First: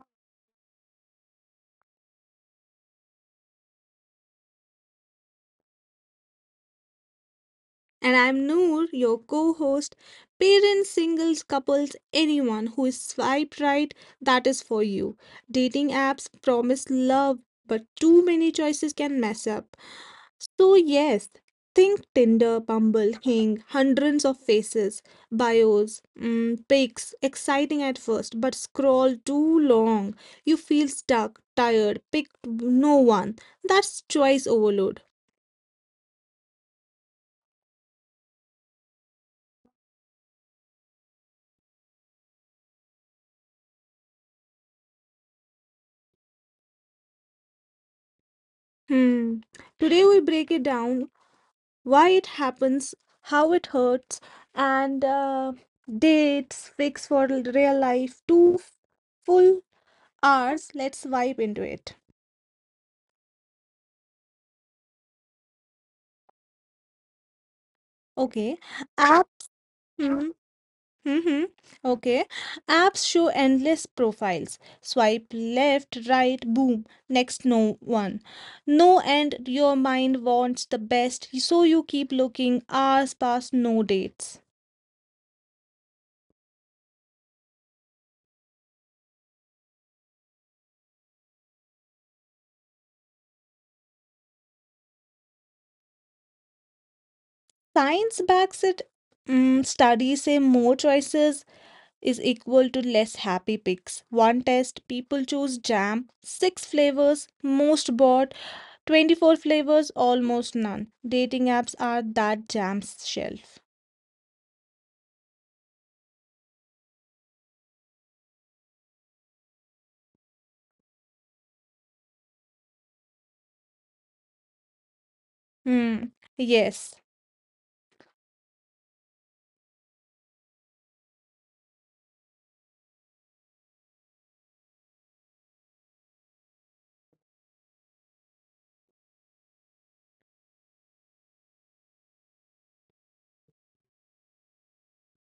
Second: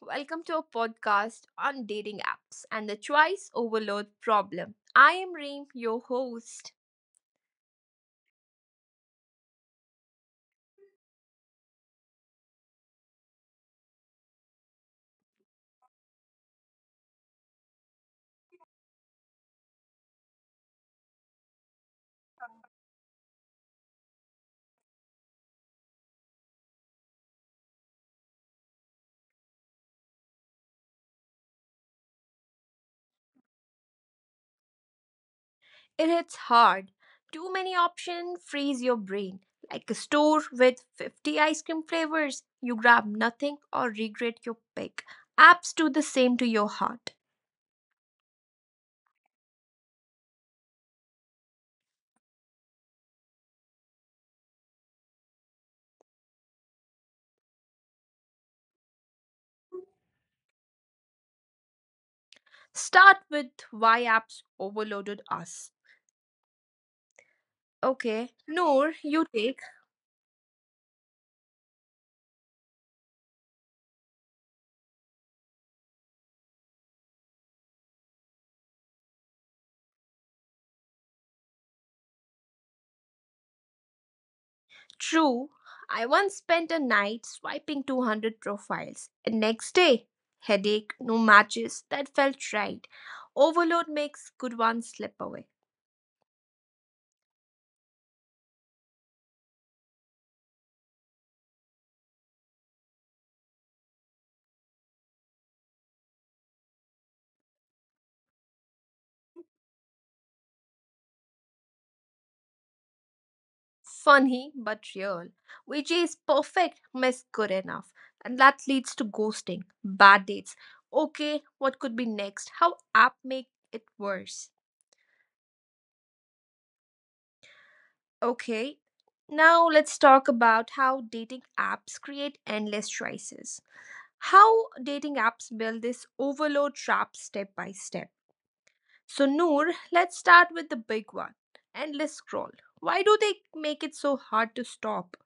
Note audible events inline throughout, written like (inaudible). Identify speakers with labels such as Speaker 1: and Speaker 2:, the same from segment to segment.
Speaker 1: welcome to a podcast on dating apps and the choice overload problem. I am Reem, your host.
Speaker 2: And I'm Noor, your co host. Parents, singles, couples, anyone who is swiped right, that is for you. Dating apps promise love, but too many choices can mess up. So, yes, think Tinder, Bumble, Hing, hundreds of faces, bios, pics, exciting at first, but scroll too long. You feel stuck, tired, picked no one. That's choice overload.
Speaker 1: It hits hard. Too many options freeze your brain. Like a store with 50 ice cream flavors, you grab nothing or regret your pick. Apps do the same to your heart.
Speaker 2: Hmm. Today we break it down, why it happens, how it hurts, and dates, fix for real life, full hours. Let's vibe into it.
Speaker 1: Start with why apps overloaded us. Okay.
Speaker 2: Okay.
Speaker 1: Noor,
Speaker 2: App.
Speaker 1: you take.
Speaker 2: Mm-hmm. Okay. Apps show endless profiles. Swipe left, right, boom. Next, no one. No end. Your mind wants the best, so you keep looking. Hours pass, no dates.
Speaker 1: True, I once spent a night swiping 200 profiles, and next day, headache, no matches, that felt right. Overload makes good ones slip away.
Speaker 2: Science backs it. Studies say more choices is equal to less happy picks. One test, people choose jam, six flavors, most bought, 24 flavors, almost none. Dating apps are that jam's shelf.
Speaker 1: Funny, but real. Which is perfect, miss good enough. And that leads to ghosting, bad dates. Okay, what could be next? How app make it worse?
Speaker 2: Hmm. Yes.
Speaker 1: Okay, now let's talk about how dating apps create endless choices. How dating apps build this overload trap step by step. So, Noor, let's start with the big one, endless scroll. Why do they make it so hard to stop?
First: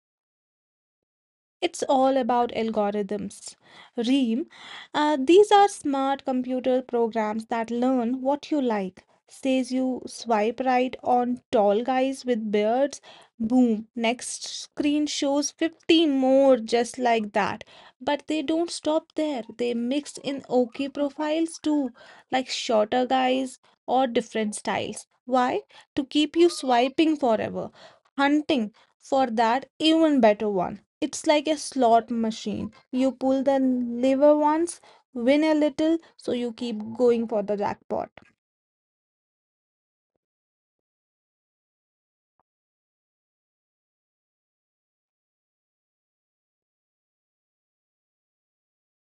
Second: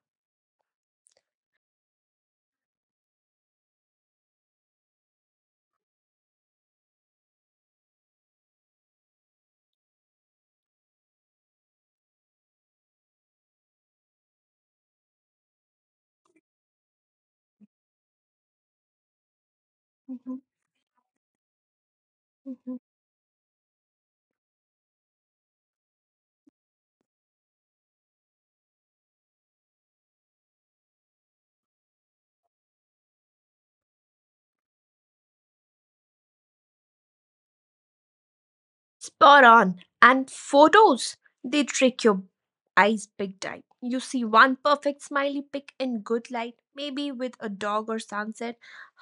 Speaker 2: It's all about algorithms. Reem, these are smart computer programs that learn what you like. Says you swipe right on tall guys with beards, boom, next screen shows 50 more just like that. But they don't stop there. They mix in OK profiles too, like shorter guys or different styles. Why? To keep you swiping forever, hunting for that even better one. It's like a slot machine. You pull the lever once, win a little, so you keep going for the jackpot.
Speaker 1: Spot on. And photos, they trick your eyes big time. You see one perfect smiley pic in good light, maybe with a dog or sunset,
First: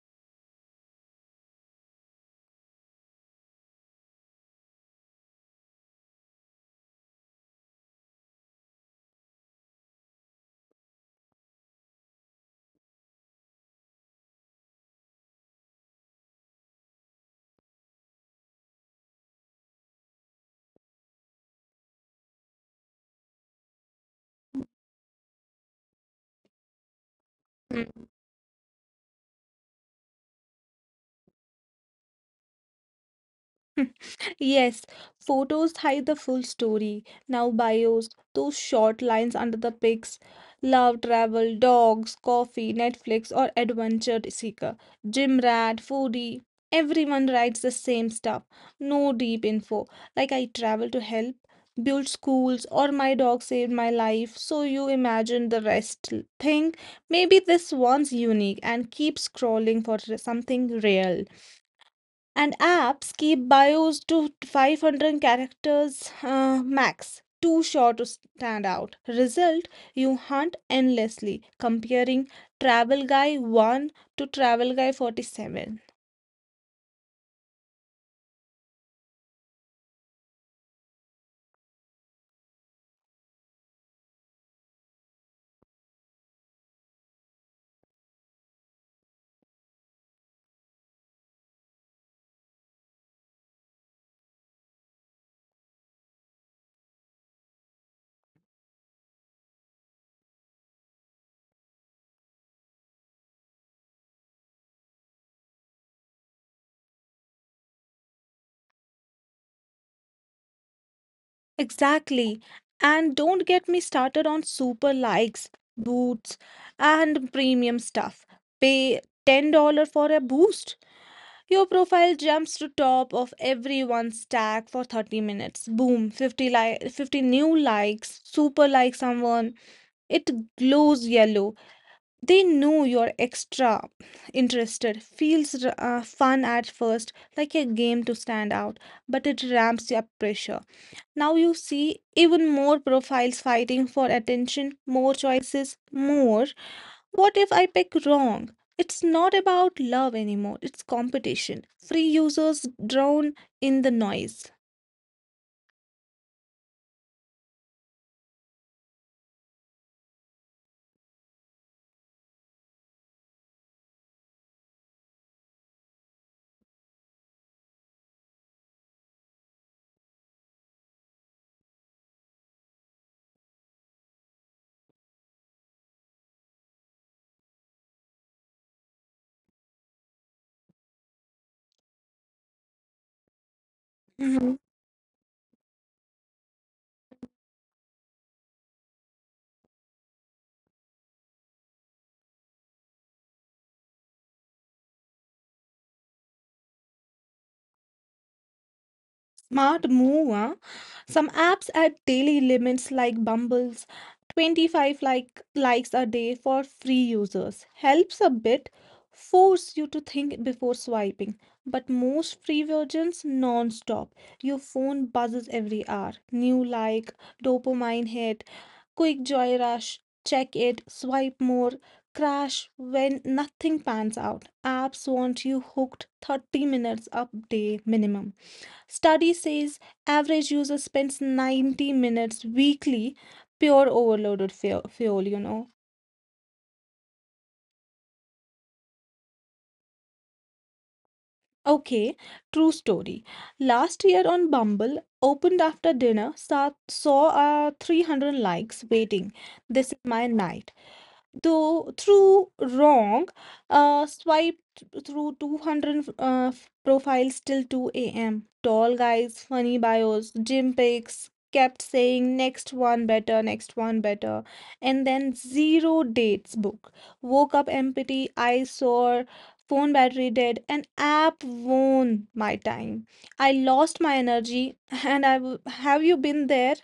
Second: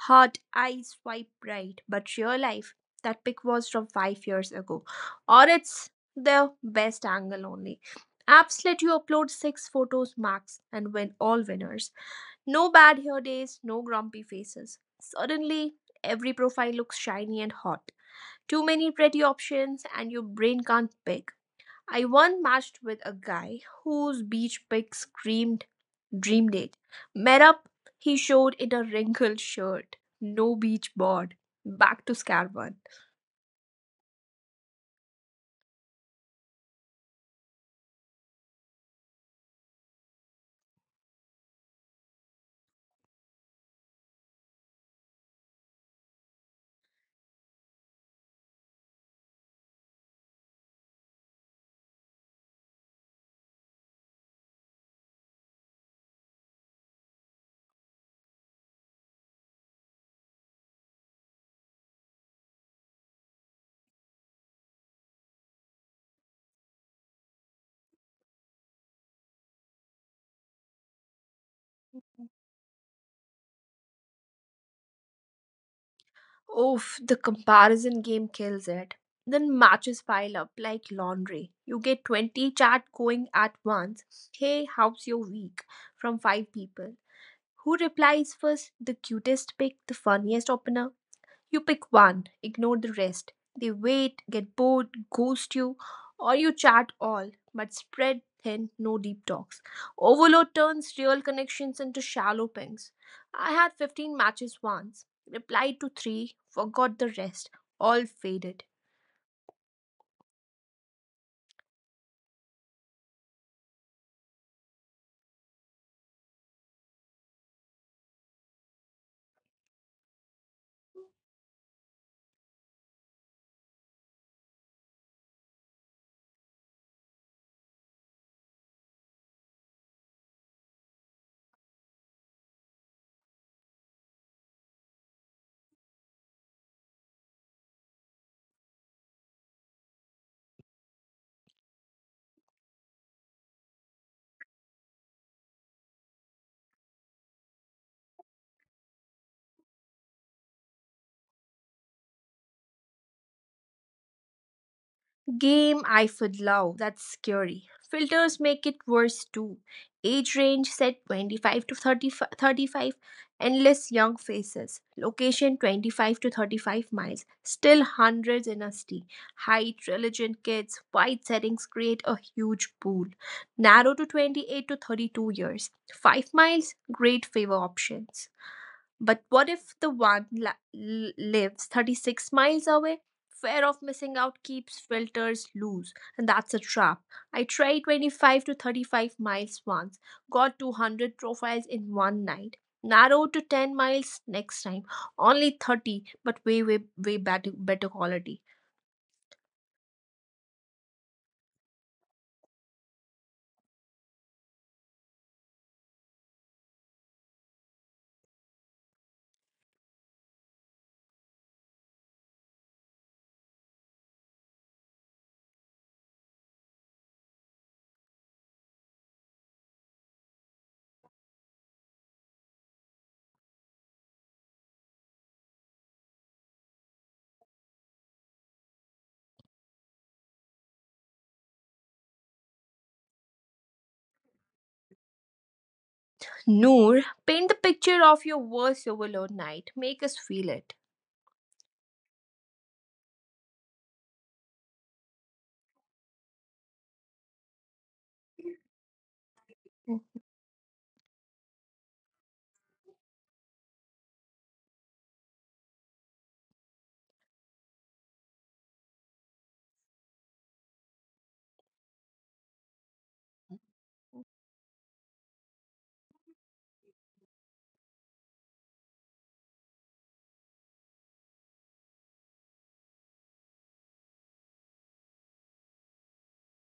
Speaker 1: hot eyes swipe right. But real life, that pic was from 5 years ago. Or it's the best angle only. Apps let you upload six photos max and win all winners. No bad hair days, no grumpy faces. Suddenly, every profile looks shiny and hot. Too many pretty options, and your brain can't pick. I once matched with a guy whose beach pic screamed dream date. Met up, he showed in a wrinkled shirt, no beach bod. Back to square one.
Speaker 2: (laughs) Yes, photos hide the full story. Now, bios, those short lines under the pics, love, travel, dogs, coffee, Netflix, or adventure seeker, gym rat, foodie. Everyone writes the same stuff. No deep info. Like, I travel to help, build schools, or my dog saved my life. So, you imagine the rest. Think maybe this one's unique and keep scrolling for something real. And apps keep bios to 500 characters max, too short to stand out. Result, you hunt endlessly, comparing travel guy 1 to travel guy 47.
Speaker 1: Oof, the comparison game kills it. Then matches pile up like laundry. You get 20 chat going at once. Hey, how's your week? From five people. Who replies first? The cutest pic, the funniest opener. You pick one, ignore the rest. They wait, get bored, ghost you, or you chat all, but spread thin, no deep talks. Overload turns real connections into shallow pings. I had 15 matches once, replied to three, forgot the rest, all faded.
Speaker 2: Exactly. And don't get me started on super likes, boots, and premium stuff. Pay $10 for a boost. Your profile jumps to top of everyone's stack for 30 minutes. Boom, 50 like, 50 new likes, super like someone. It glows yellow. They know you're extra interested. Feels fun at first, like a game to stand out, but it ramps up pressure. Now you see even more profiles fighting for attention, more choices, more. What if I pick wrong? It's not about love anymore, it's competition. Free users drown in the noise.
Speaker 1: Game I would love. That's scary. Filters make it worse too. Age range set 25 to thirty, thirty-five. Endless young faces. Location 25 to 35 miles. Still hundreds in a city. Height, religion, kids. Wide settings create a huge pool. Narrow to 28 to 32 years. 5 miles. Great favor options. But what if the one lives 36 miles away? Fear of missing out
Speaker 2: Mhm.
Speaker 1: keeps filters loose, and that's a trap. I tried 25 to 35 miles once, got 200 profiles in one night. Narrowed to 10 miles next time, only 30, but way, way, way better, better quality.
Speaker 2: Smart move, huh? Some apps add daily limits like Bumble's 25 likes a day for free users. Helps a bit, force you to think before swiping. But most free versions non-stop. Your phone buzzes every hour. New like, dopamine hit, quick joy rush, check it, swipe more, crash when nothing pans out. Apps want you hooked 30 minutes a day minimum. Study says average user spends 90 minutes weekly, pure overloaded fuel, you know.
Speaker 1: Noor, paint the picture of your worst overload night. Make us feel it.
Speaker 2: Okay, true story. Last year on Bumble, opened after dinner, saw 300 likes waiting. This is
Speaker 1: Mhm.
Speaker 2: my night. Though through wrong swiped through 200 profiles till 2 a.m., tall guys, funny bios, gym pics, kept saying next one better, next one better, and then zero dates book. Woke up empty, I sore, phone battery dead, and app won my time. I lost my energy. And have you been there?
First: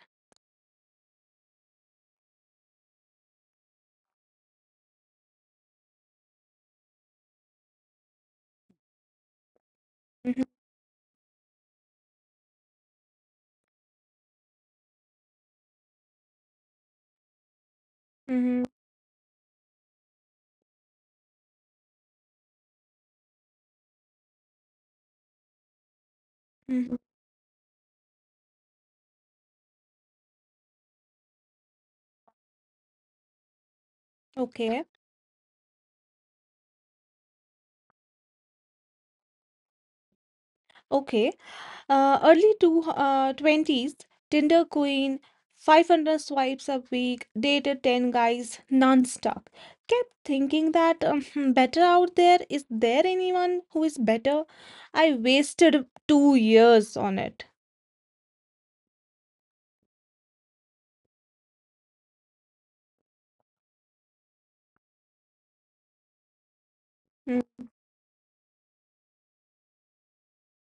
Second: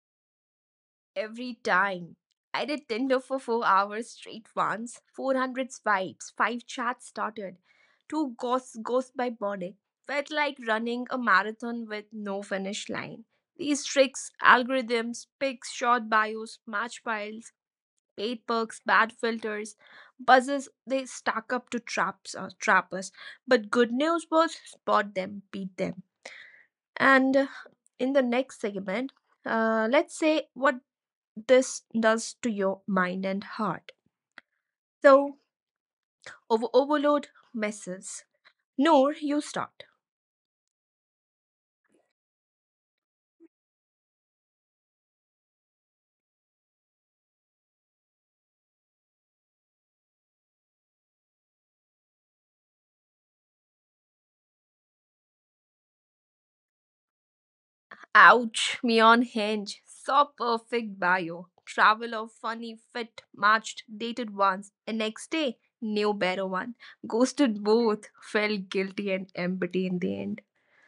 Speaker 1: Every time. I did Tinder for 4 hours straight once, 400 swipes, five chats started, two ghosts by morning. Felt
Speaker 2: Mm-hmm,
Speaker 1: like running a marathon with no finish line. These tricks, algorithms, pics, short bios, match piles, paid
Speaker 2: mm-hmm,
Speaker 1: perks, bad filters, buzzes, they stack up to traps or trappers. But good news was spot them, beat them.
Speaker 2: mm-hmm.
Speaker 1: And In the next segment, let's say what this does to your mind and heart.
Speaker 2: Okay.
Speaker 1: So, overload messes. Noor, you start.
Speaker 2: Okay. Early 20s, Tinder queen, 500 swipes a week, dated 10 guys non-stop. Kept thinking that better out there. Is there anyone who is better? I wasted 2 years on it.
Speaker 1: Ouch, me on Hinge. Saw perfect bio. Travel of funny, fit, matched, dated once, and next day, new better one. Ghosted
Speaker 2: Mm.
Speaker 1: both, felt guilty and empty in the end.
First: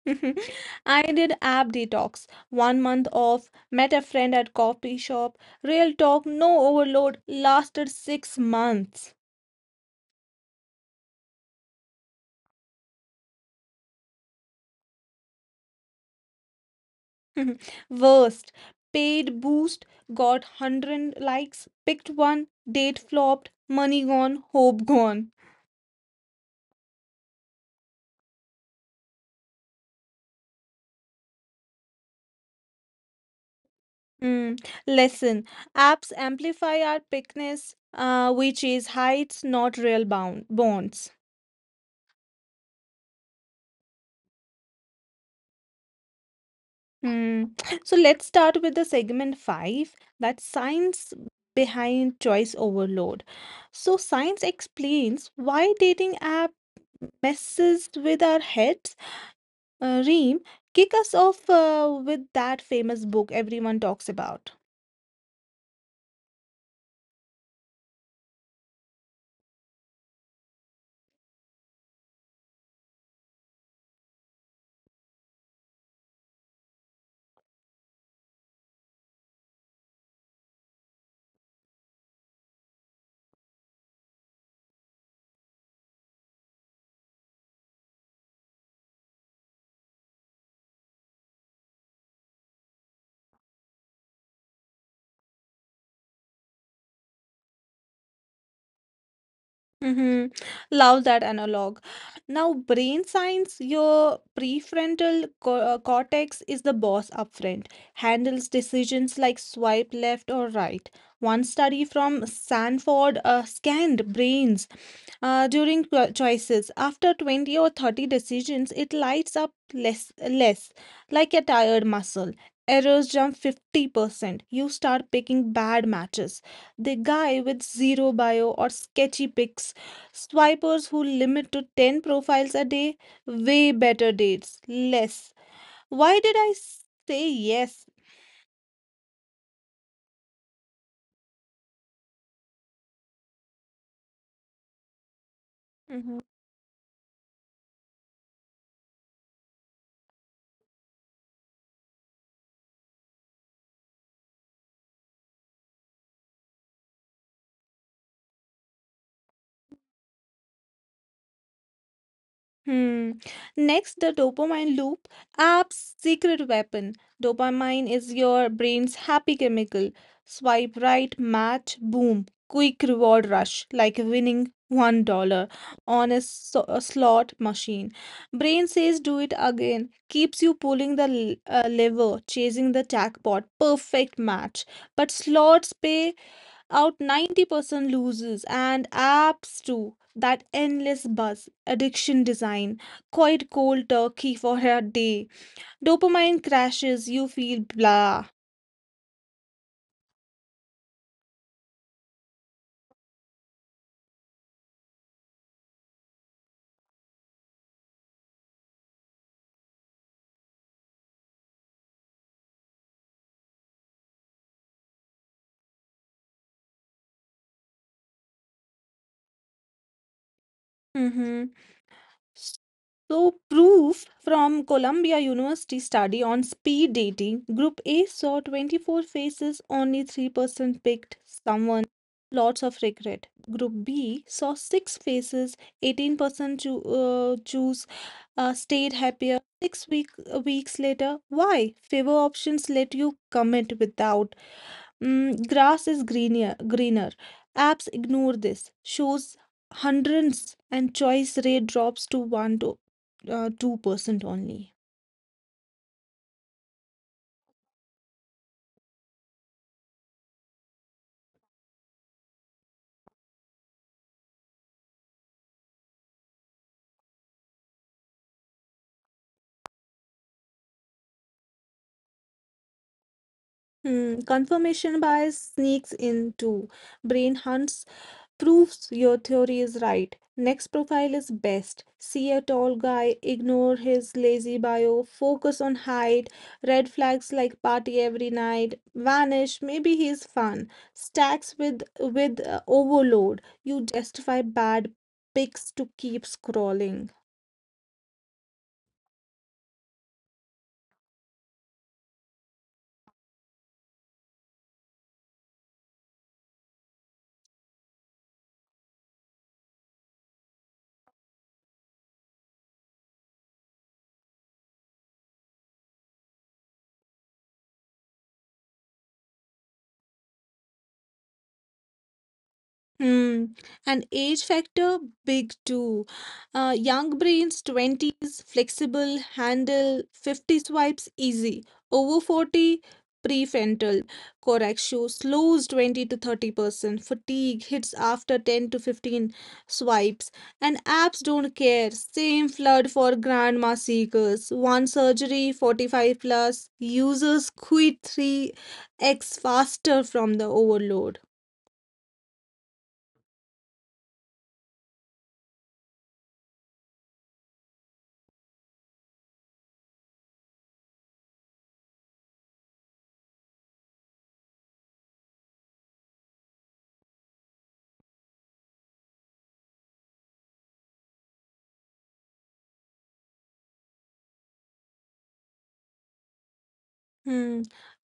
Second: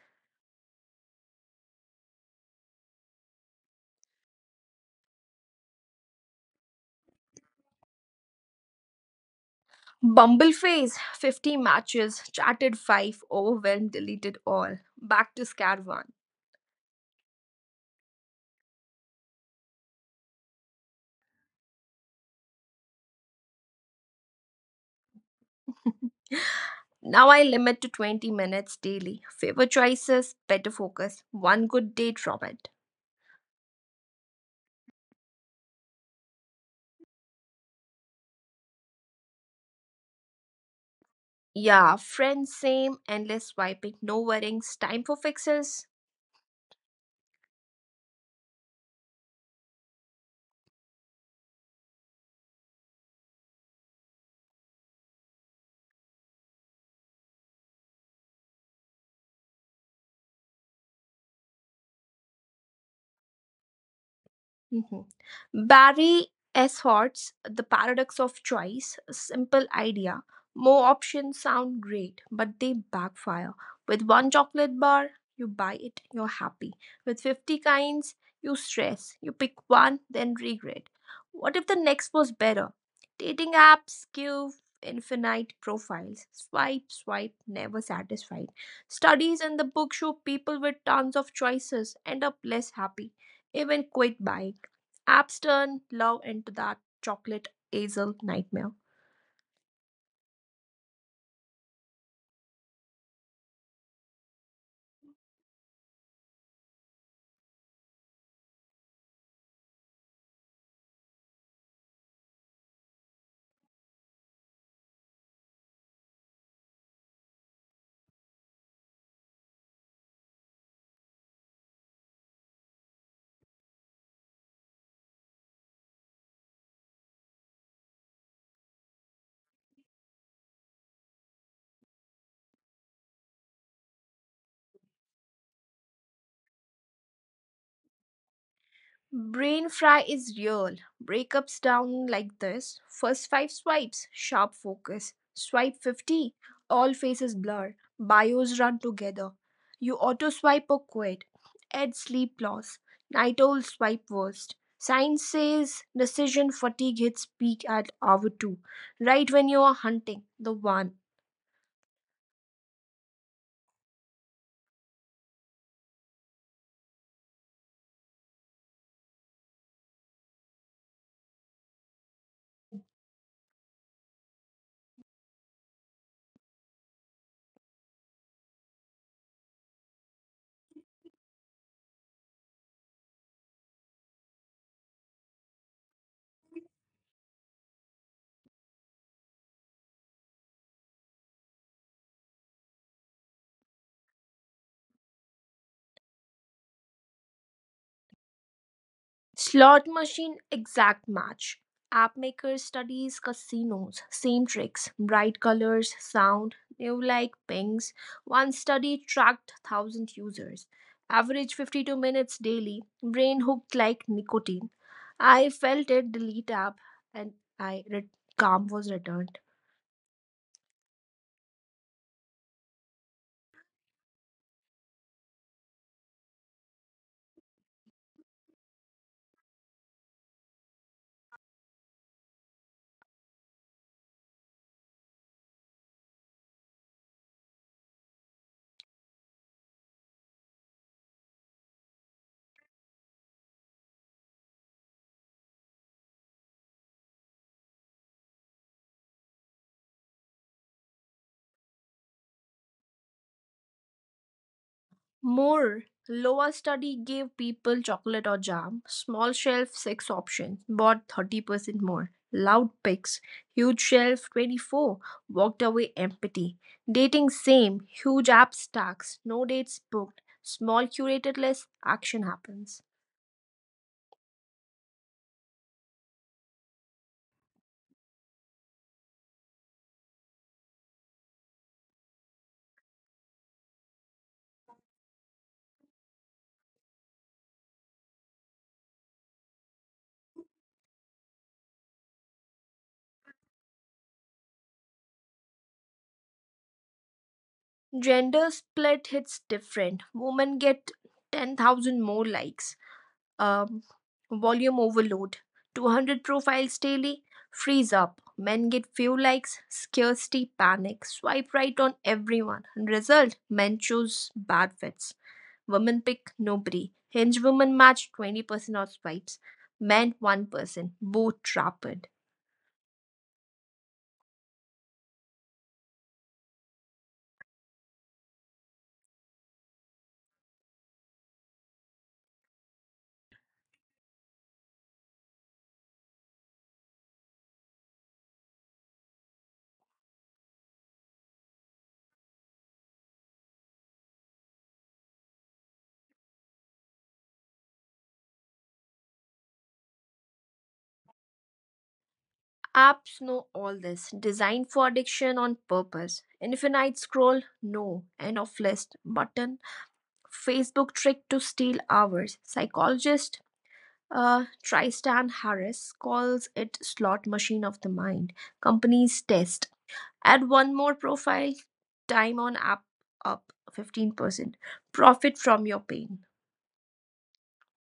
Speaker 2: (laughs) I did app detox, 1 month off, met a friend at coffee shop, real talk, no overload, lasted 6 months.
Speaker 1: Bumble phase, 50 matches, chatted 5, overwhelmed, deleted all. Back to square one.
Speaker 2: (laughs) Worst. Paid boost, got 100 likes, picked one, date flopped, money gone, hope gone.
Speaker 1: (laughs) Now I limit to 20 minutes daily. Favor choices, better focus, one good date from it.
Speaker 2: Mm. Lesson. Apps amplify our pickness, which is heights, not real bound bonds.
Speaker 1: Yeah, friends, same, endless swiping, no worries, time for fixes.
Speaker 2: Mm. So let's start with the segment five, that science behind choice overload. So science explains why dating app messes with our heads. Reem, kick us off with that famous book everyone talks about.
Speaker 1: Mhm. Barry S. Hart's The Paradox of Choice, a simple idea. More options sound great, but they backfire. With one chocolate bar, you buy it, you're happy. With 50 kinds, you stress. You pick one, then regret. What if the next was better? Dating apps give infinite profiles. Swipe, swipe, never satisfied. Studies in the book show people with tons of choices end up less happy, even quit buying. Apps turn love into that chocolate hazel nightmare.
Speaker 2: Mm-hmm. Love that analog. Now, brain science, your prefrontal co cortex is the boss up front, handles decisions like swipe left or right. One study from Stanford scanned brains during choices. After 20 or 30 decisions, it lights up less, like a tired muscle. Errors jump 50%. You start picking bad matches. The guy with zero bio or sketchy picks, swipers who limit to 10 profiles a day, way better dates, less. Why did I say yes?
Speaker 1: Brain fry is real. Breakups down like this. First five swipes, sharp focus. Swipe
Speaker 2: Mm-hmm.
Speaker 1: 50, all faces blur. Bios run together. You auto swipe or quit. Add sleep loss. Night owl swipe worst. Science says decision fatigue hits peak at hour 2, right when you are hunting the one.
Speaker 2: Hmm. Next, the dopamine loop, app's secret weapon. Dopamine is your brain's happy chemical. Swipe right, match, boom. Quick reward rush, like winning $1 on a slot machine. Brain says, do it again. Keeps you pulling the lever, chasing the jackpot. Perfect match. But slots pay out 90% losers, and apps too. That endless buzz, addiction design, quite cold turkey for a day. Dopamine crashes, you feel blah.
Speaker 1: Slot machine exact match. App maker studies casinos. Same tricks, bright colors, sound, new like pings. One study tracked 1,000 users. Average 52 minutes daily. Brain hooked like nicotine. I felt it delete app and I re- calm was returned.
Speaker 2: Hmm. So, proof from Columbia University study on speed dating, group A saw 24 faces, only 3% picked someone. Lots of regret. Group B saw 6 faces, 18% choose stayed happier. Six weeks later, why? Favor options let you comment without. Grass is greener. Apps ignore this. Shows hundreds and choice rate drops to 1 to 2% only.
Speaker 1: More. Lower study gave people chocolate or jam. Small shelf, six options. Bought 30% more. Loud picks. Huge shelf, 24. Walked away empty. Dating same. Huge app stacks. No dates booked. Small curated list. Action happens.
Speaker 2: Hmm, confirmation bias sneaks in too. Brain hunts, proves your theory is right. Next profile is best. See a tall guy, ignore his lazy bio, focus on height, red flags like party every night, vanish, maybe he's fun. Stacks with overload. You justify bad pics to keep scrolling.
Speaker 1: Gender split hits different. Women get 10,000 more likes. um, Volume overload. 200 profiles daily freeze up. Men get few likes, scarcity panic, swipe right on everyone. Result men choose bad fits. Women pick nobody. Hinge women match 20% of swipes, men 1%. Both trapped.
Speaker 2: Hmm. And age factor big too. Young brains 20s flexible handle 50 swipes easy. Over 40 prefrontal cortex show slows 20 to 30%. Fatigue hits after 10 to 15 swipes. And apps don't care. Same flood for grandma seekers. One surgery 45 plus users quit 3x faster from the overload.
Speaker 1: Apps know all this, designed for addiction on purpose. Infinite scroll, no. End of list button. Facebook trick to steal hours. Psychologist Tristan Harris calls it slot machine of the mind. Companies test. Add one more profile, time on app up 15%. Profit from your pain.
Speaker 2: Hmm,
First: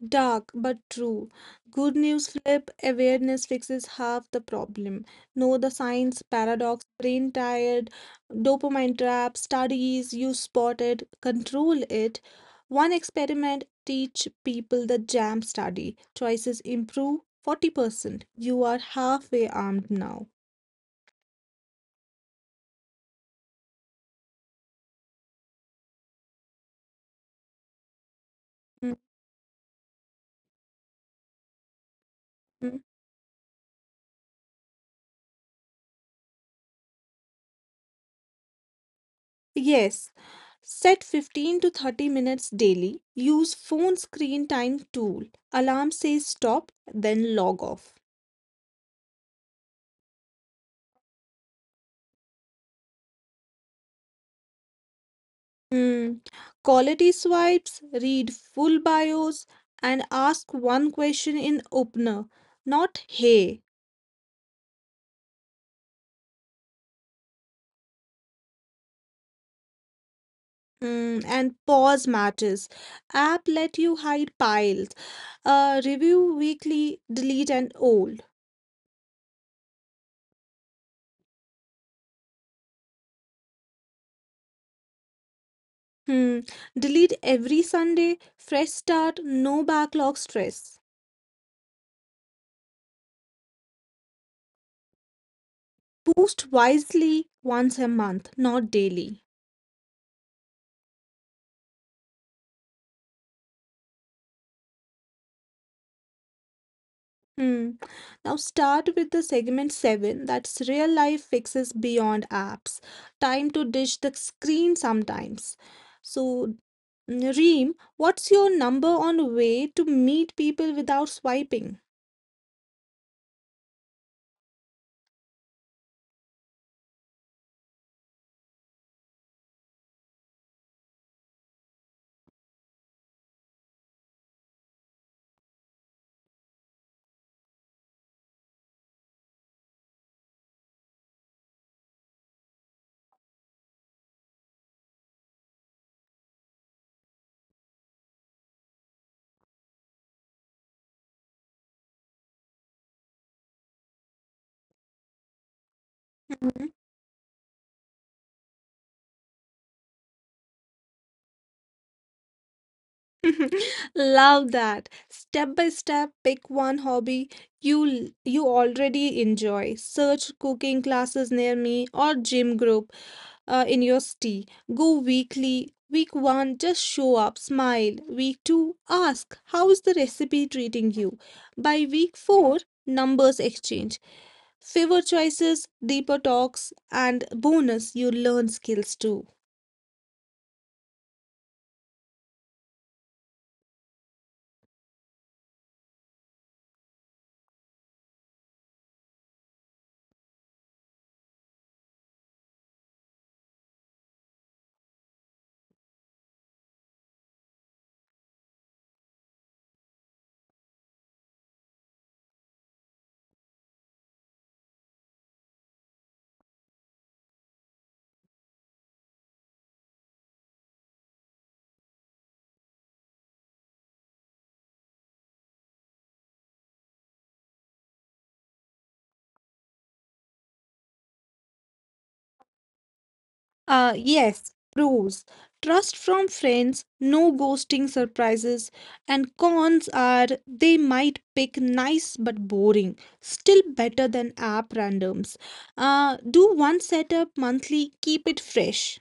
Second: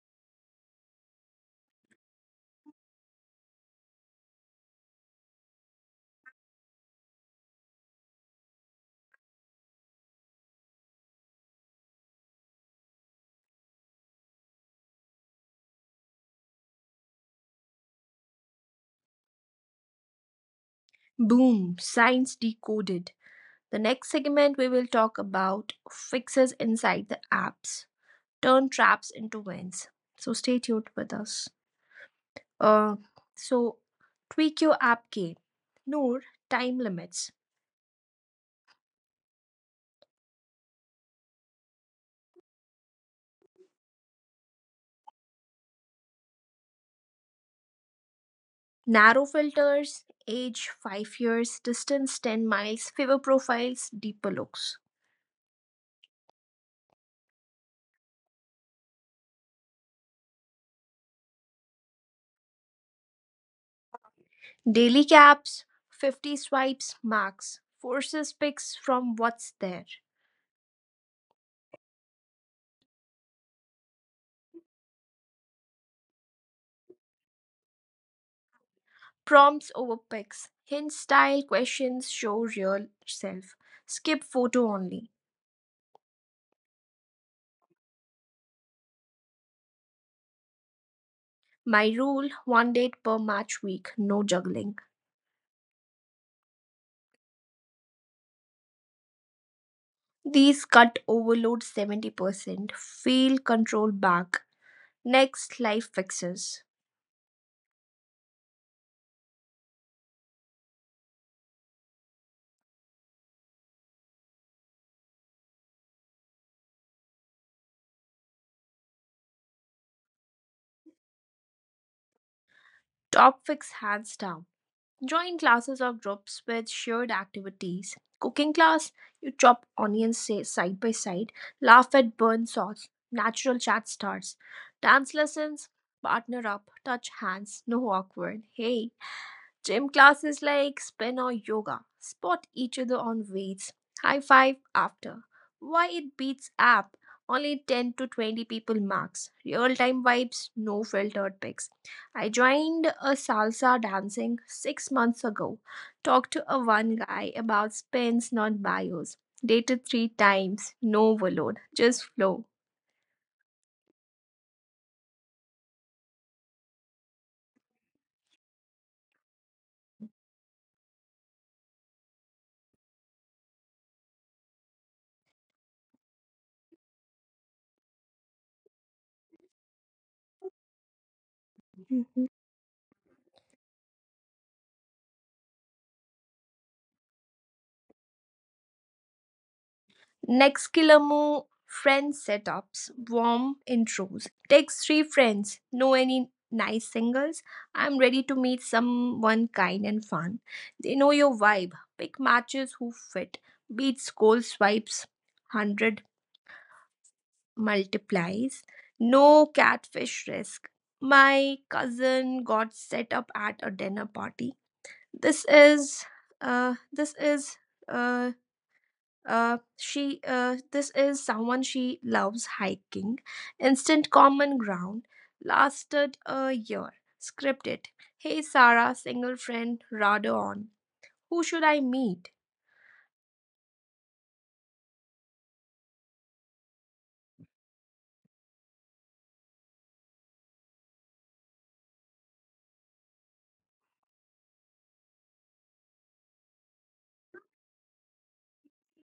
Speaker 2: dark but true. Good news, flip awareness, fixes half the problem. Know the science paradox, brain tired, dopamine trap, studies, you spotted, control it. One experiment teach people the jam study. Choices improve 40%. You are halfway armed now.
Speaker 1: Boom, science decoded. The next segment we will talk about fixes inside the apps. Turn
Speaker 2: Hmm,
Speaker 1: traps into wins. So stay tuned with us.
Speaker 2: hmm.
Speaker 1: Uh, so tweak your app game. Noor, time limits.
Speaker 2: Yes, set 15 to 30 minutes daily. Use phone screen time tool. Alarm says stop, then log off.
Speaker 1: Narrow filters, age 5 years, distance 10 miles, favor profiles, deeper looks.
Speaker 2: Hmm. Quality swipes, read full bios, and ask one question in opener, not hey.
Speaker 1: Daily caps, 50 swipes max, forces picks from what's there.
Speaker 2: Hmm. And pause matters. App let you hide piles. Review weekly, delete and old.
Speaker 1: Prompts over pics, hint style questions show real self. Skip photo only.
Speaker 2: Hmm. Delete every Sunday, fresh start, no backlog stress.
Speaker 1: My rule one date per match week, no juggling.
Speaker 2: Post wisely once a month, not daily.
Speaker 1: These cut overload 70%, feel control back. Next, life fixes.
Speaker 2: Hmm. Now start with the segment 7, that's real life fixes beyond apps. Time to dish the screen sometimes. So, Reem, what's your number on way to meet people without swiping?
Speaker 1: Top fix hands down. Join classes or groups with shared activities. Cooking class, you chop onions side by side, laugh at burnt sauce, natural chat starts. Dance lessons, partner up, touch hands, no awkward. Hey, gym classes like spin or yoga spot each other on weights, high five after. Why it beats app, only 10 to 20 people max. Real time vibes, no filtered pics. I joined a salsa dancing 6 months ago. Talked to
Speaker 2: Hmm.
Speaker 1: a one guy about spins, not bios. Dated three times, no overload, just flow.
Speaker 2: (laughs) Love that. Step by step, pick one hobby you already enjoy. Search cooking classes near me or gym group in your city. Go weekly. Week 1, just show up, smile. Week 2, ask, how is the recipe treating you? By week
Speaker 1: Mhm.
Speaker 2: 4, numbers exchange. Favor choices, deeper talks, and bonus, you learn skills too.
Speaker 1: Next Kilamu friend setups, warm intros. Text three friends. Know any nice singles? I'm ready to meet someone kind and fun. They know your vibe. Pick matches who fit. Beats, goal swipes, 100 multiplies. No catfish risk. My cousin got set up at a dinner party. This is, this is, uh, she, this is someone she loves hiking. Instant common ground. Lasted a year. Scripted. Hey Sarah, single friend, Rado on. Who should I meet?
Speaker 2: Yes, pros. Trust from friends, no ghosting surprises, and cons are they might pick nice but boring, still better than app randoms. Do one setup monthly, keep it fresh.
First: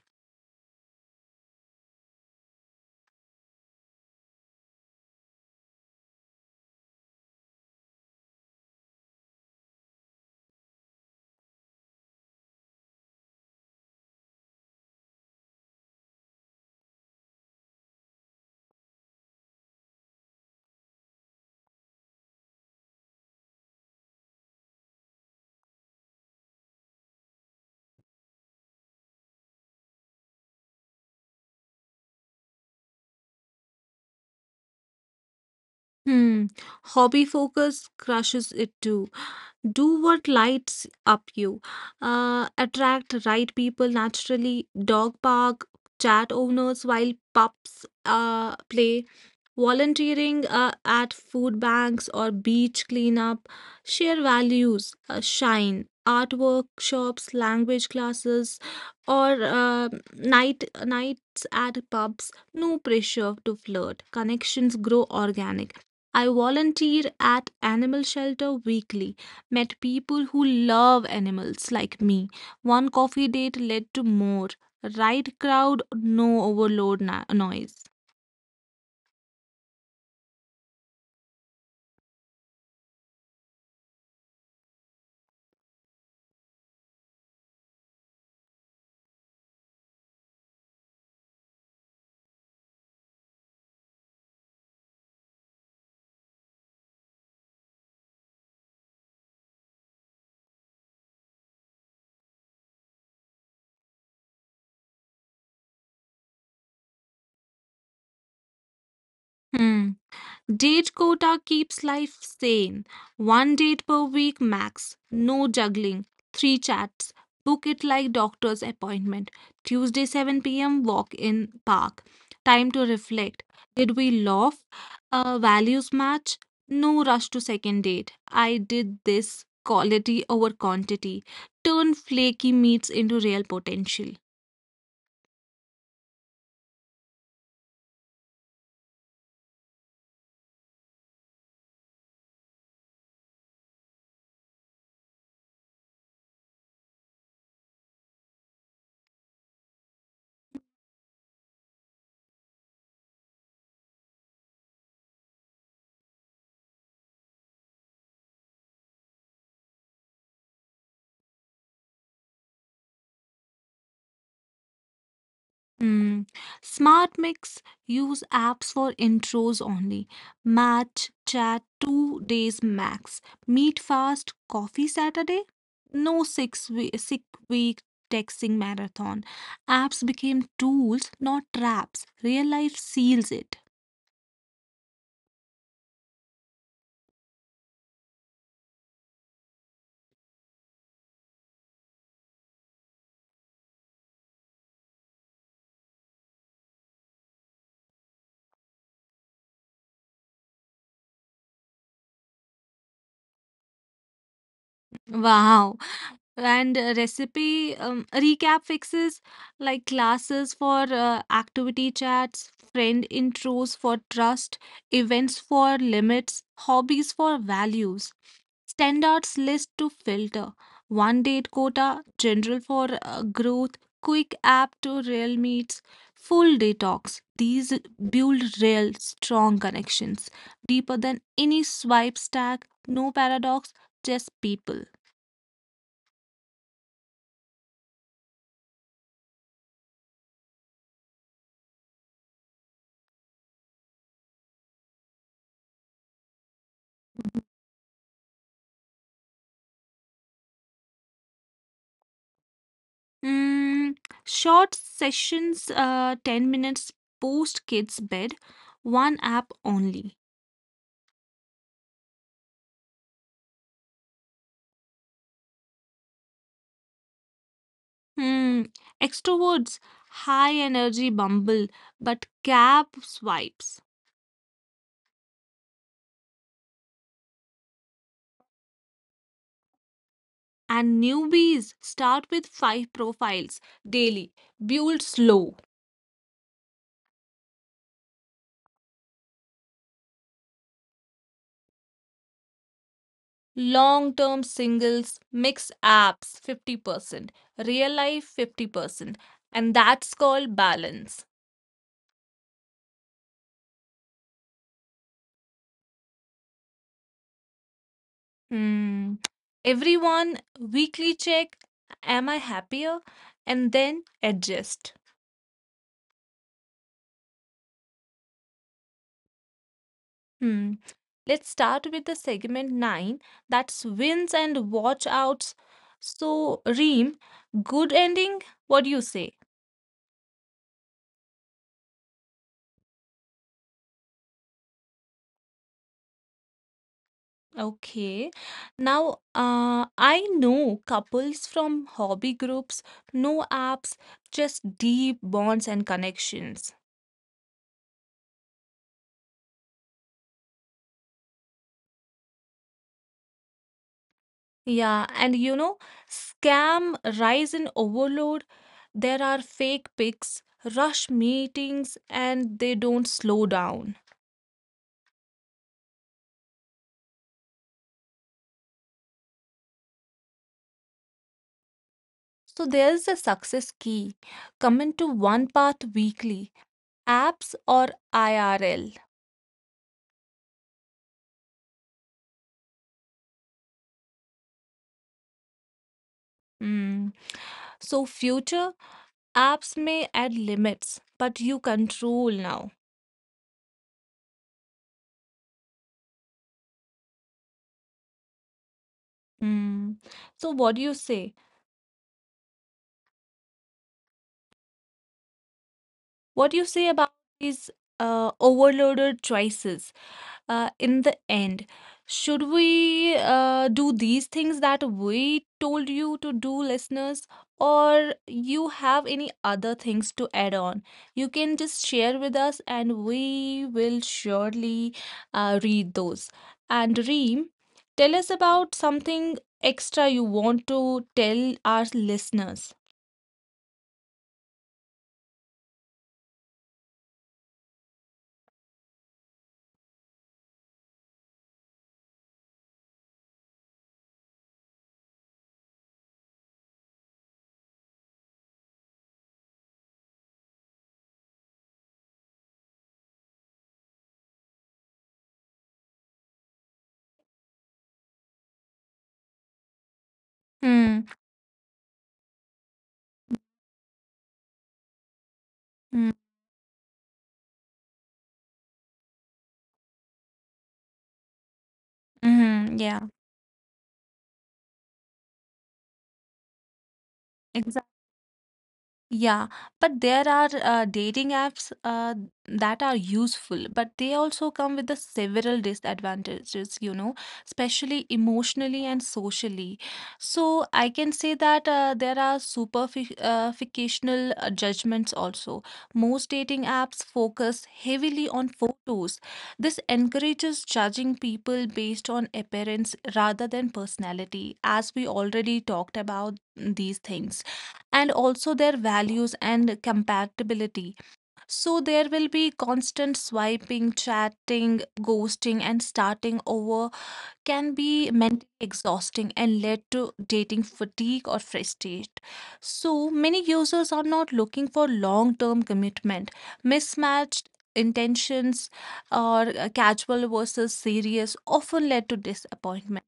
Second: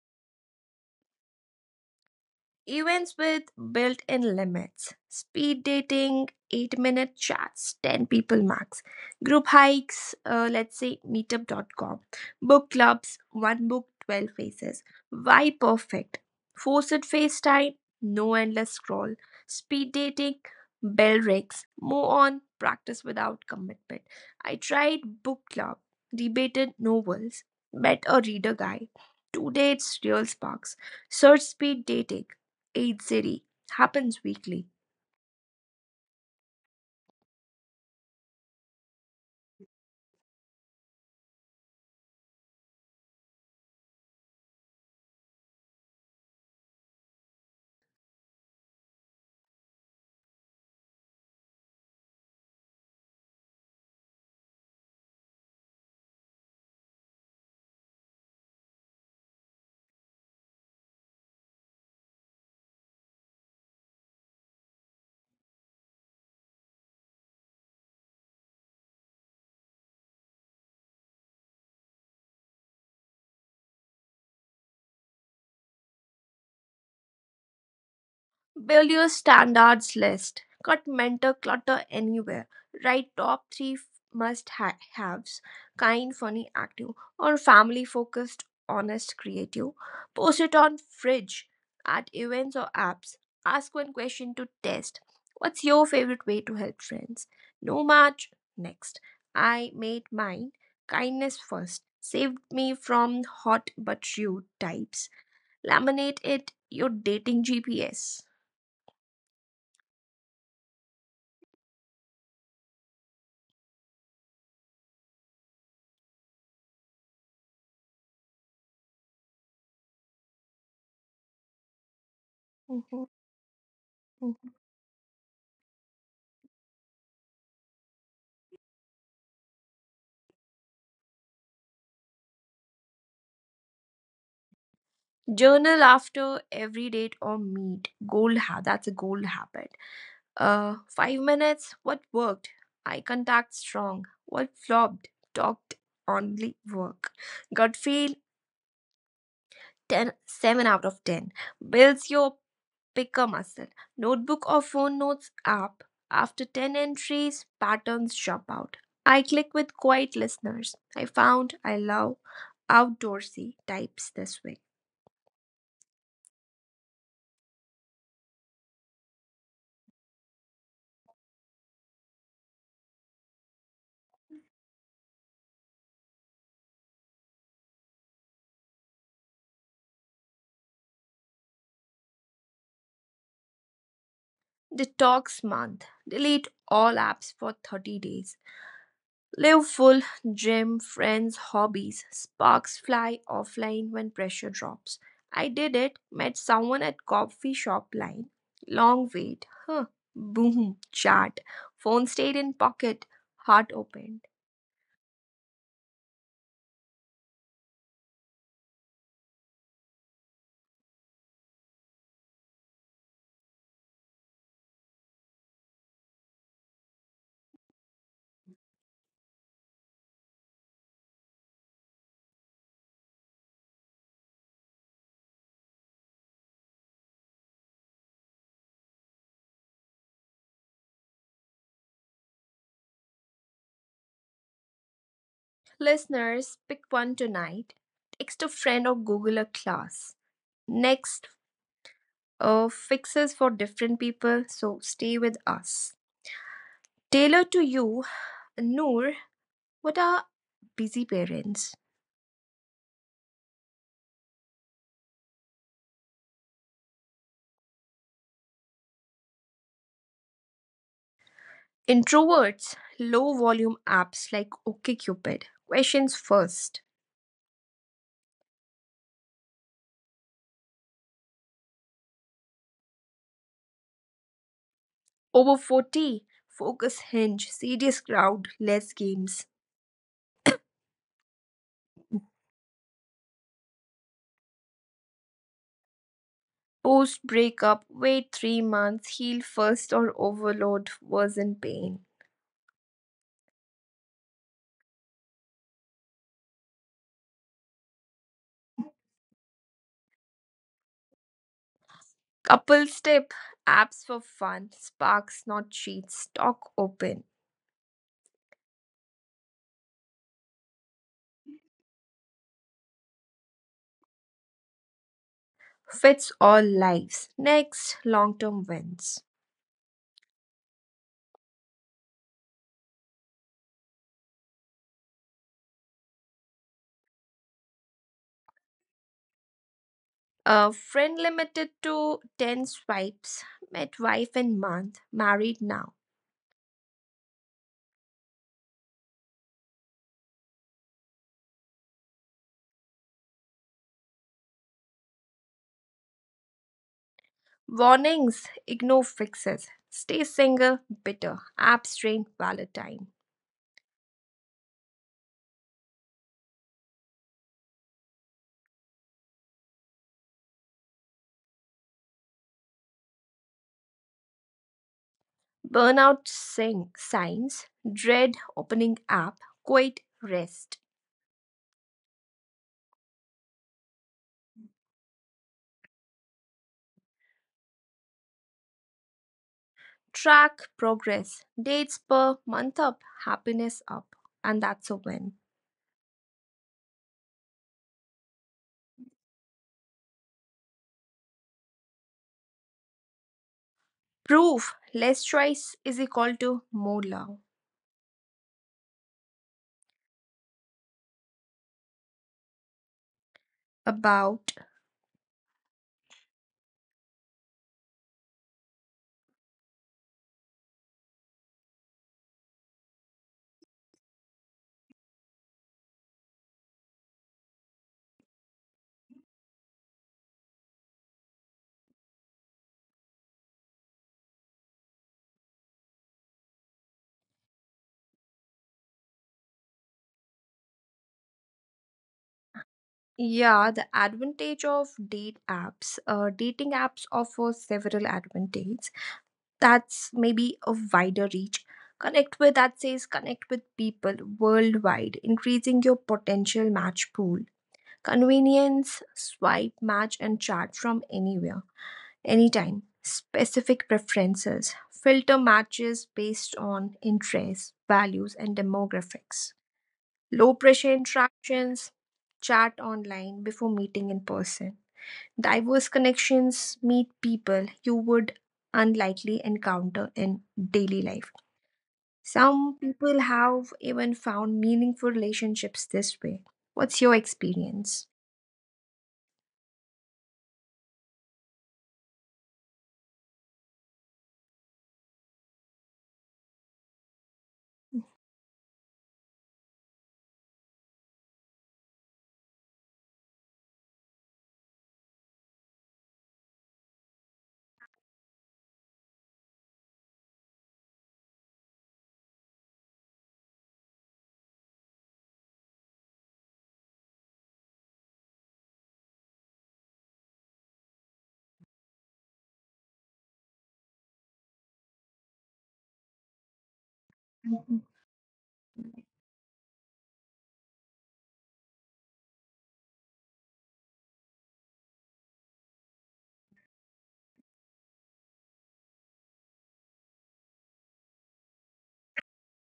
Speaker 1: Events with built in limits speed dating, 8-minute chats, 10 people max, group hikes, let's say meetup.com, book clubs, one book, 12 faces. Why perfect? Forced FaceTime, no endless scroll, speed dating, bell rings, move on, practice without commitment. I tried book club, debated novels, met a reader guy. Two dates, real sparks. Search speed dating. 80 happens weekly.
Speaker 2: Hmm. Hobby focus crushes it too. Do what lights up you. Attract right people naturally. Dog park, chat owners while pups play. Volunteering at food banks or beach cleanup, share values, shine, art workshops, language classes, or nights at pubs. No pressure to flirt. Connections grow organic. I volunteer at animal shelter weekly. Met people who love animals like me. One coffee date led to more. Right crowd, no overload noise.
Speaker 1: Build your standards list. Cut mentor clutter anywhere. Write top three must haves kind, funny, active, or family focused, honest, creative. Post it on fridge, at events or apps. Ask one question to test. What's your favorite way to help friends? No match. Next. I made mine. Kindness first. Saved me from hot but rude types. Laminate it your dating GPS.
Speaker 2: Hmm. Date quota keeps life sane. One date per week max. No juggling. Three chats. Book it like doctor's appointment. Tuesday 7 p.m. walk in park. Time to
Speaker 1: Mhm,
Speaker 2: reflect. Did we love?
Speaker 1: mhm.
Speaker 2: Values match? No rush to second date. I did this quality over quantity. Turn flaky meats into real potential.
Speaker 1: Journal after every date or meet. That's a goal habit. 5 minutes. What worked? Eye contact strong. What flopped? Talked only work. Gut feel 10, 7 out of 10. Builds your picker muscle. Notebook or phone notes app. After 10 entries, patterns jump out. I click with quiet listeners. I found I love outdoorsy types this way.
Speaker 2: Hmm. Smart Mix, use apps for intros only. Match chat 2 days max. Meet fast coffee Saturday. No 6 weeks texting marathon. Apps became tools, not traps. Real life seals it.
Speaker 1: Detox month. Delete all apps for 30 days. Live full, gym, friends, hobbies. Sparks fly offline when pressure drops. I did it, met someone at coffee shop line. Long wait. Huh. Boom. Chat. Phone stayed in pocket. Heart opened.
Speaker 2: Wow. And recipe recap fixes like classes for activity chats, friend intros for trust, events for limits, hobbies for values, standards list to filter, one date quota, general for growth, quick app to real meets, full detox, these build real strong connections, deeper than any swipe stack. No paradox, just people.
Speaker 1: Listeners, pick one tonight. Text a friend or Google a class. Next, fixes for different people, so stay with us. Tailor to you, Noor, what are busy parents?
Speaker 2: Mm, short sessions, 10 minutes post kids' bed, one app only.
Speaker 1: Introverts, low volume apps like OkCupid, questions first.
Speaker 2: Hmm. Extroverts, high energy bumble, but cap swipes.
Speaker 1: Over 40, focus hinge, serious crowd, less games.
Speaker 2: And newbies start with five profiles daily. Build slow.
Speaker 1: Post breakup, wait 3 months, heal first or overload, worsen pain.
Speaker 2: Long term singles, mix apps 50%, real life 50%. And that's called balance.
Speaker 1: Couples tip, apps for fun, sparks not cheats, talk open.
Speaker 2: Hmm. Everyone weekly check, am I happier, and then adjust.
Speaker 1: Fits all lives. Next, long term wins.
Speaker 2: Hmm. Let's start with the segment 9, that's wins and watch outs. So Reem, good ending, what do you say?
Speaker 1: A friend limited to 10 swipes, met wife in month, married now.
Speaker 2: Okay. Now I know couples from hobby groups, no apps, just deep bonds and connections.
Speaker 1: Warnings: Ignore fixes. Stay single, bitter, abstain, Valentine.
Speaker 2: Yeah, and you know, scam rise in overload. There are fake pics, rush meetings, and they don't slow down.
Speaker 1: Burnout signs: dread opening app, quit, rest.
Speaker 2: So there's a success key. Commit to one path weekly, apps or IRL.
Speaker 1: Track progress, dates per month up, happiness up, and that's a win.
Speaker 2: Hmm. So future apps may add limits, but you control now.
Speaker 1: Proof: less choice is equal to more love.
Speaker 2: Hmm. So what do you say?
Speaker 1: About
Speaker 2: What do you say about these overloaded choices? In the end, should we do these things that we told you to do, listeners, or you have any other things to add on? You can just share with us and we will surely read those. And Reem, tell us about something extra you want to tell our listeners.
Speaker 1: Yeah, the advantage of date apps. Dating apps offer several advantages. That's maybe a wider reach. Connect with that says connect with people worldwide, increasing your potential match pool. Convenience, swipe, match, and chat from anywhere, anytime. Specific preferences, filter matches based on interests, values, and demographics low
Speaker 2: Hmm.
Speaker 1: pressure interactions, chat online before meeting in person. Diverse connections meet people you would unlikely encounter in daily life.
Speaker 2: Mm-hmm.
Speaker 1: Some
Speaker 2: Yeah.
Speaker 1: people have even found meaningful relationships this way. What's your
Speaker 2: Exactly.
Speaker 1: experience?
Speaker 2: Yeah, but there are dating apps that are useful, but they also come with the several disadvantages, you know, especially
Speaker 1: Mhm.
Speaker 2: emotionally and socially. So I can say that there are superficial judgments also. Most dating apps focus heavily on photos. This encourages judging people based on appearance rather than personality, as we already talked about these things and also their values and compatibility. So there will be constant swiping, chatting, ghosting, and starting over can be
Speaker 1: Mhm.
Speaker 2: mentally exhausting and led to dating fatigue or frustration. So many users are not looking for long term commitment. Mismatched intentions or casual versus serious often led to disappointment.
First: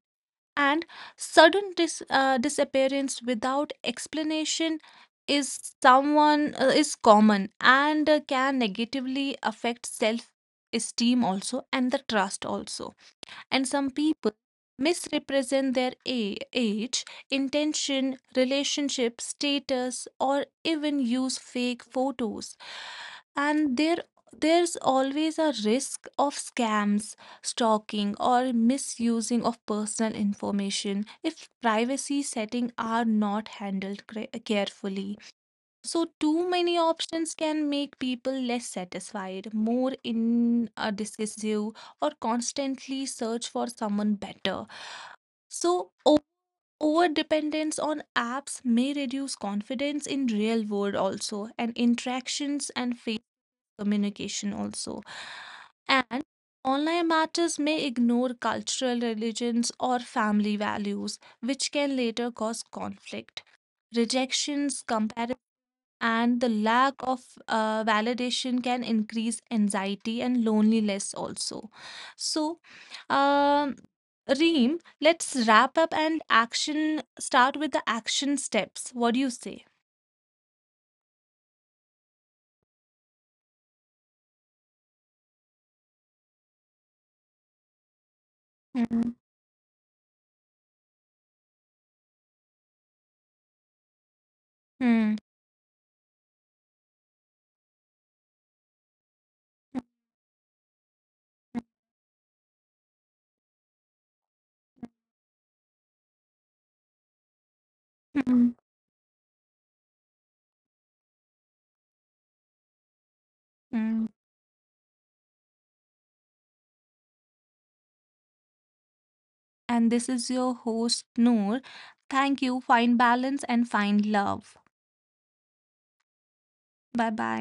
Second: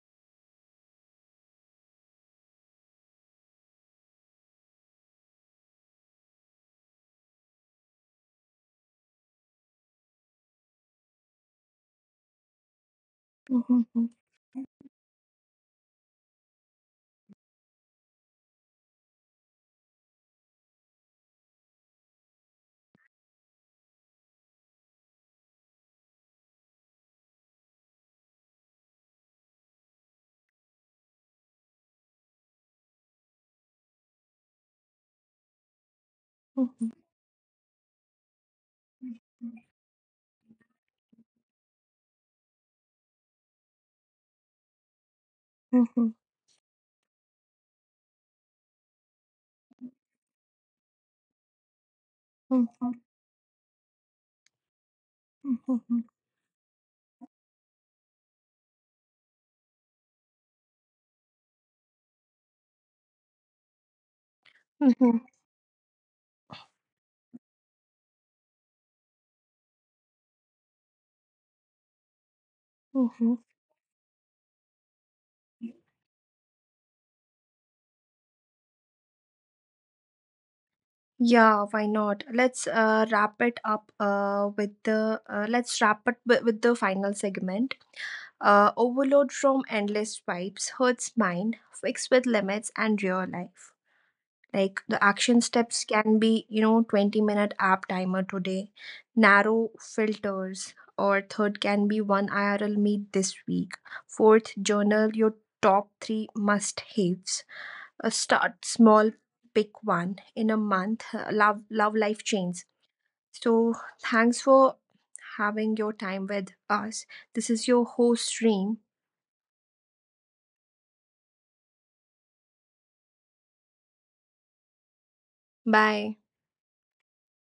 Speaker 2: And sudden disappearance without explanation is someone is common, and can negatively affect self esteem also and the trust also. And
Speaker 1: Mhm.
Speaker 2: some
Speaker 1: Mhm.
Speaker 2: people misrepresent their age, intention, relationship, status, or even use fake photos. And there's always a risk of scams, stalking, or misusing of personal information if privacy settings are not handled carefully. So, too many
Speaker 1: Mhm.
Speaker 2: options can make people less satisfied, more in a decisive, or constantly search for someone better. So,
Speaker 1: Mhm.
Speaker 2: over dependence on apps may reduce confidence in real world also, and interactions and face communication also.
Speaker 1: Mhm.
Speaker 2: And online matters may ignore cultural religions or family values, which can later cause conflict. Rejections,
Speaker 1: Mhm.
Speaker 2: and the lack of validation can increase anxiety and loneliness also. So
Speaker 1: Hmm.
Speaker 2: um, Reem, let's wrap up and action, start with the action steps. What do you say?
Speaker 1: Yeah, why not? Let's wrap it up with the let's wrap it wi- with the final segment.
Speaker 2: Mm,
Speaker 1: Overload from endless pipes hurts mind. Fix with limits and real life. Like the
Speaker 2: mm,
Speaker 1: action steps can be, you know, 20-minute app timer today, narrow filters, or third can be one IRL meet this week. Fourth, journal your top three must haves.
Speaker 2: mm,
Speaker 1: Start small, pick one in a month, love life change, so
Speaker 2: mm.
Speaker 1: thanks for having your time with us. This is your host Reem.
Speaker 2: And this is your host Noor. Thank you, find balance and find love.
Speaker 1: Bye.
Speaker 2: Bye. Bye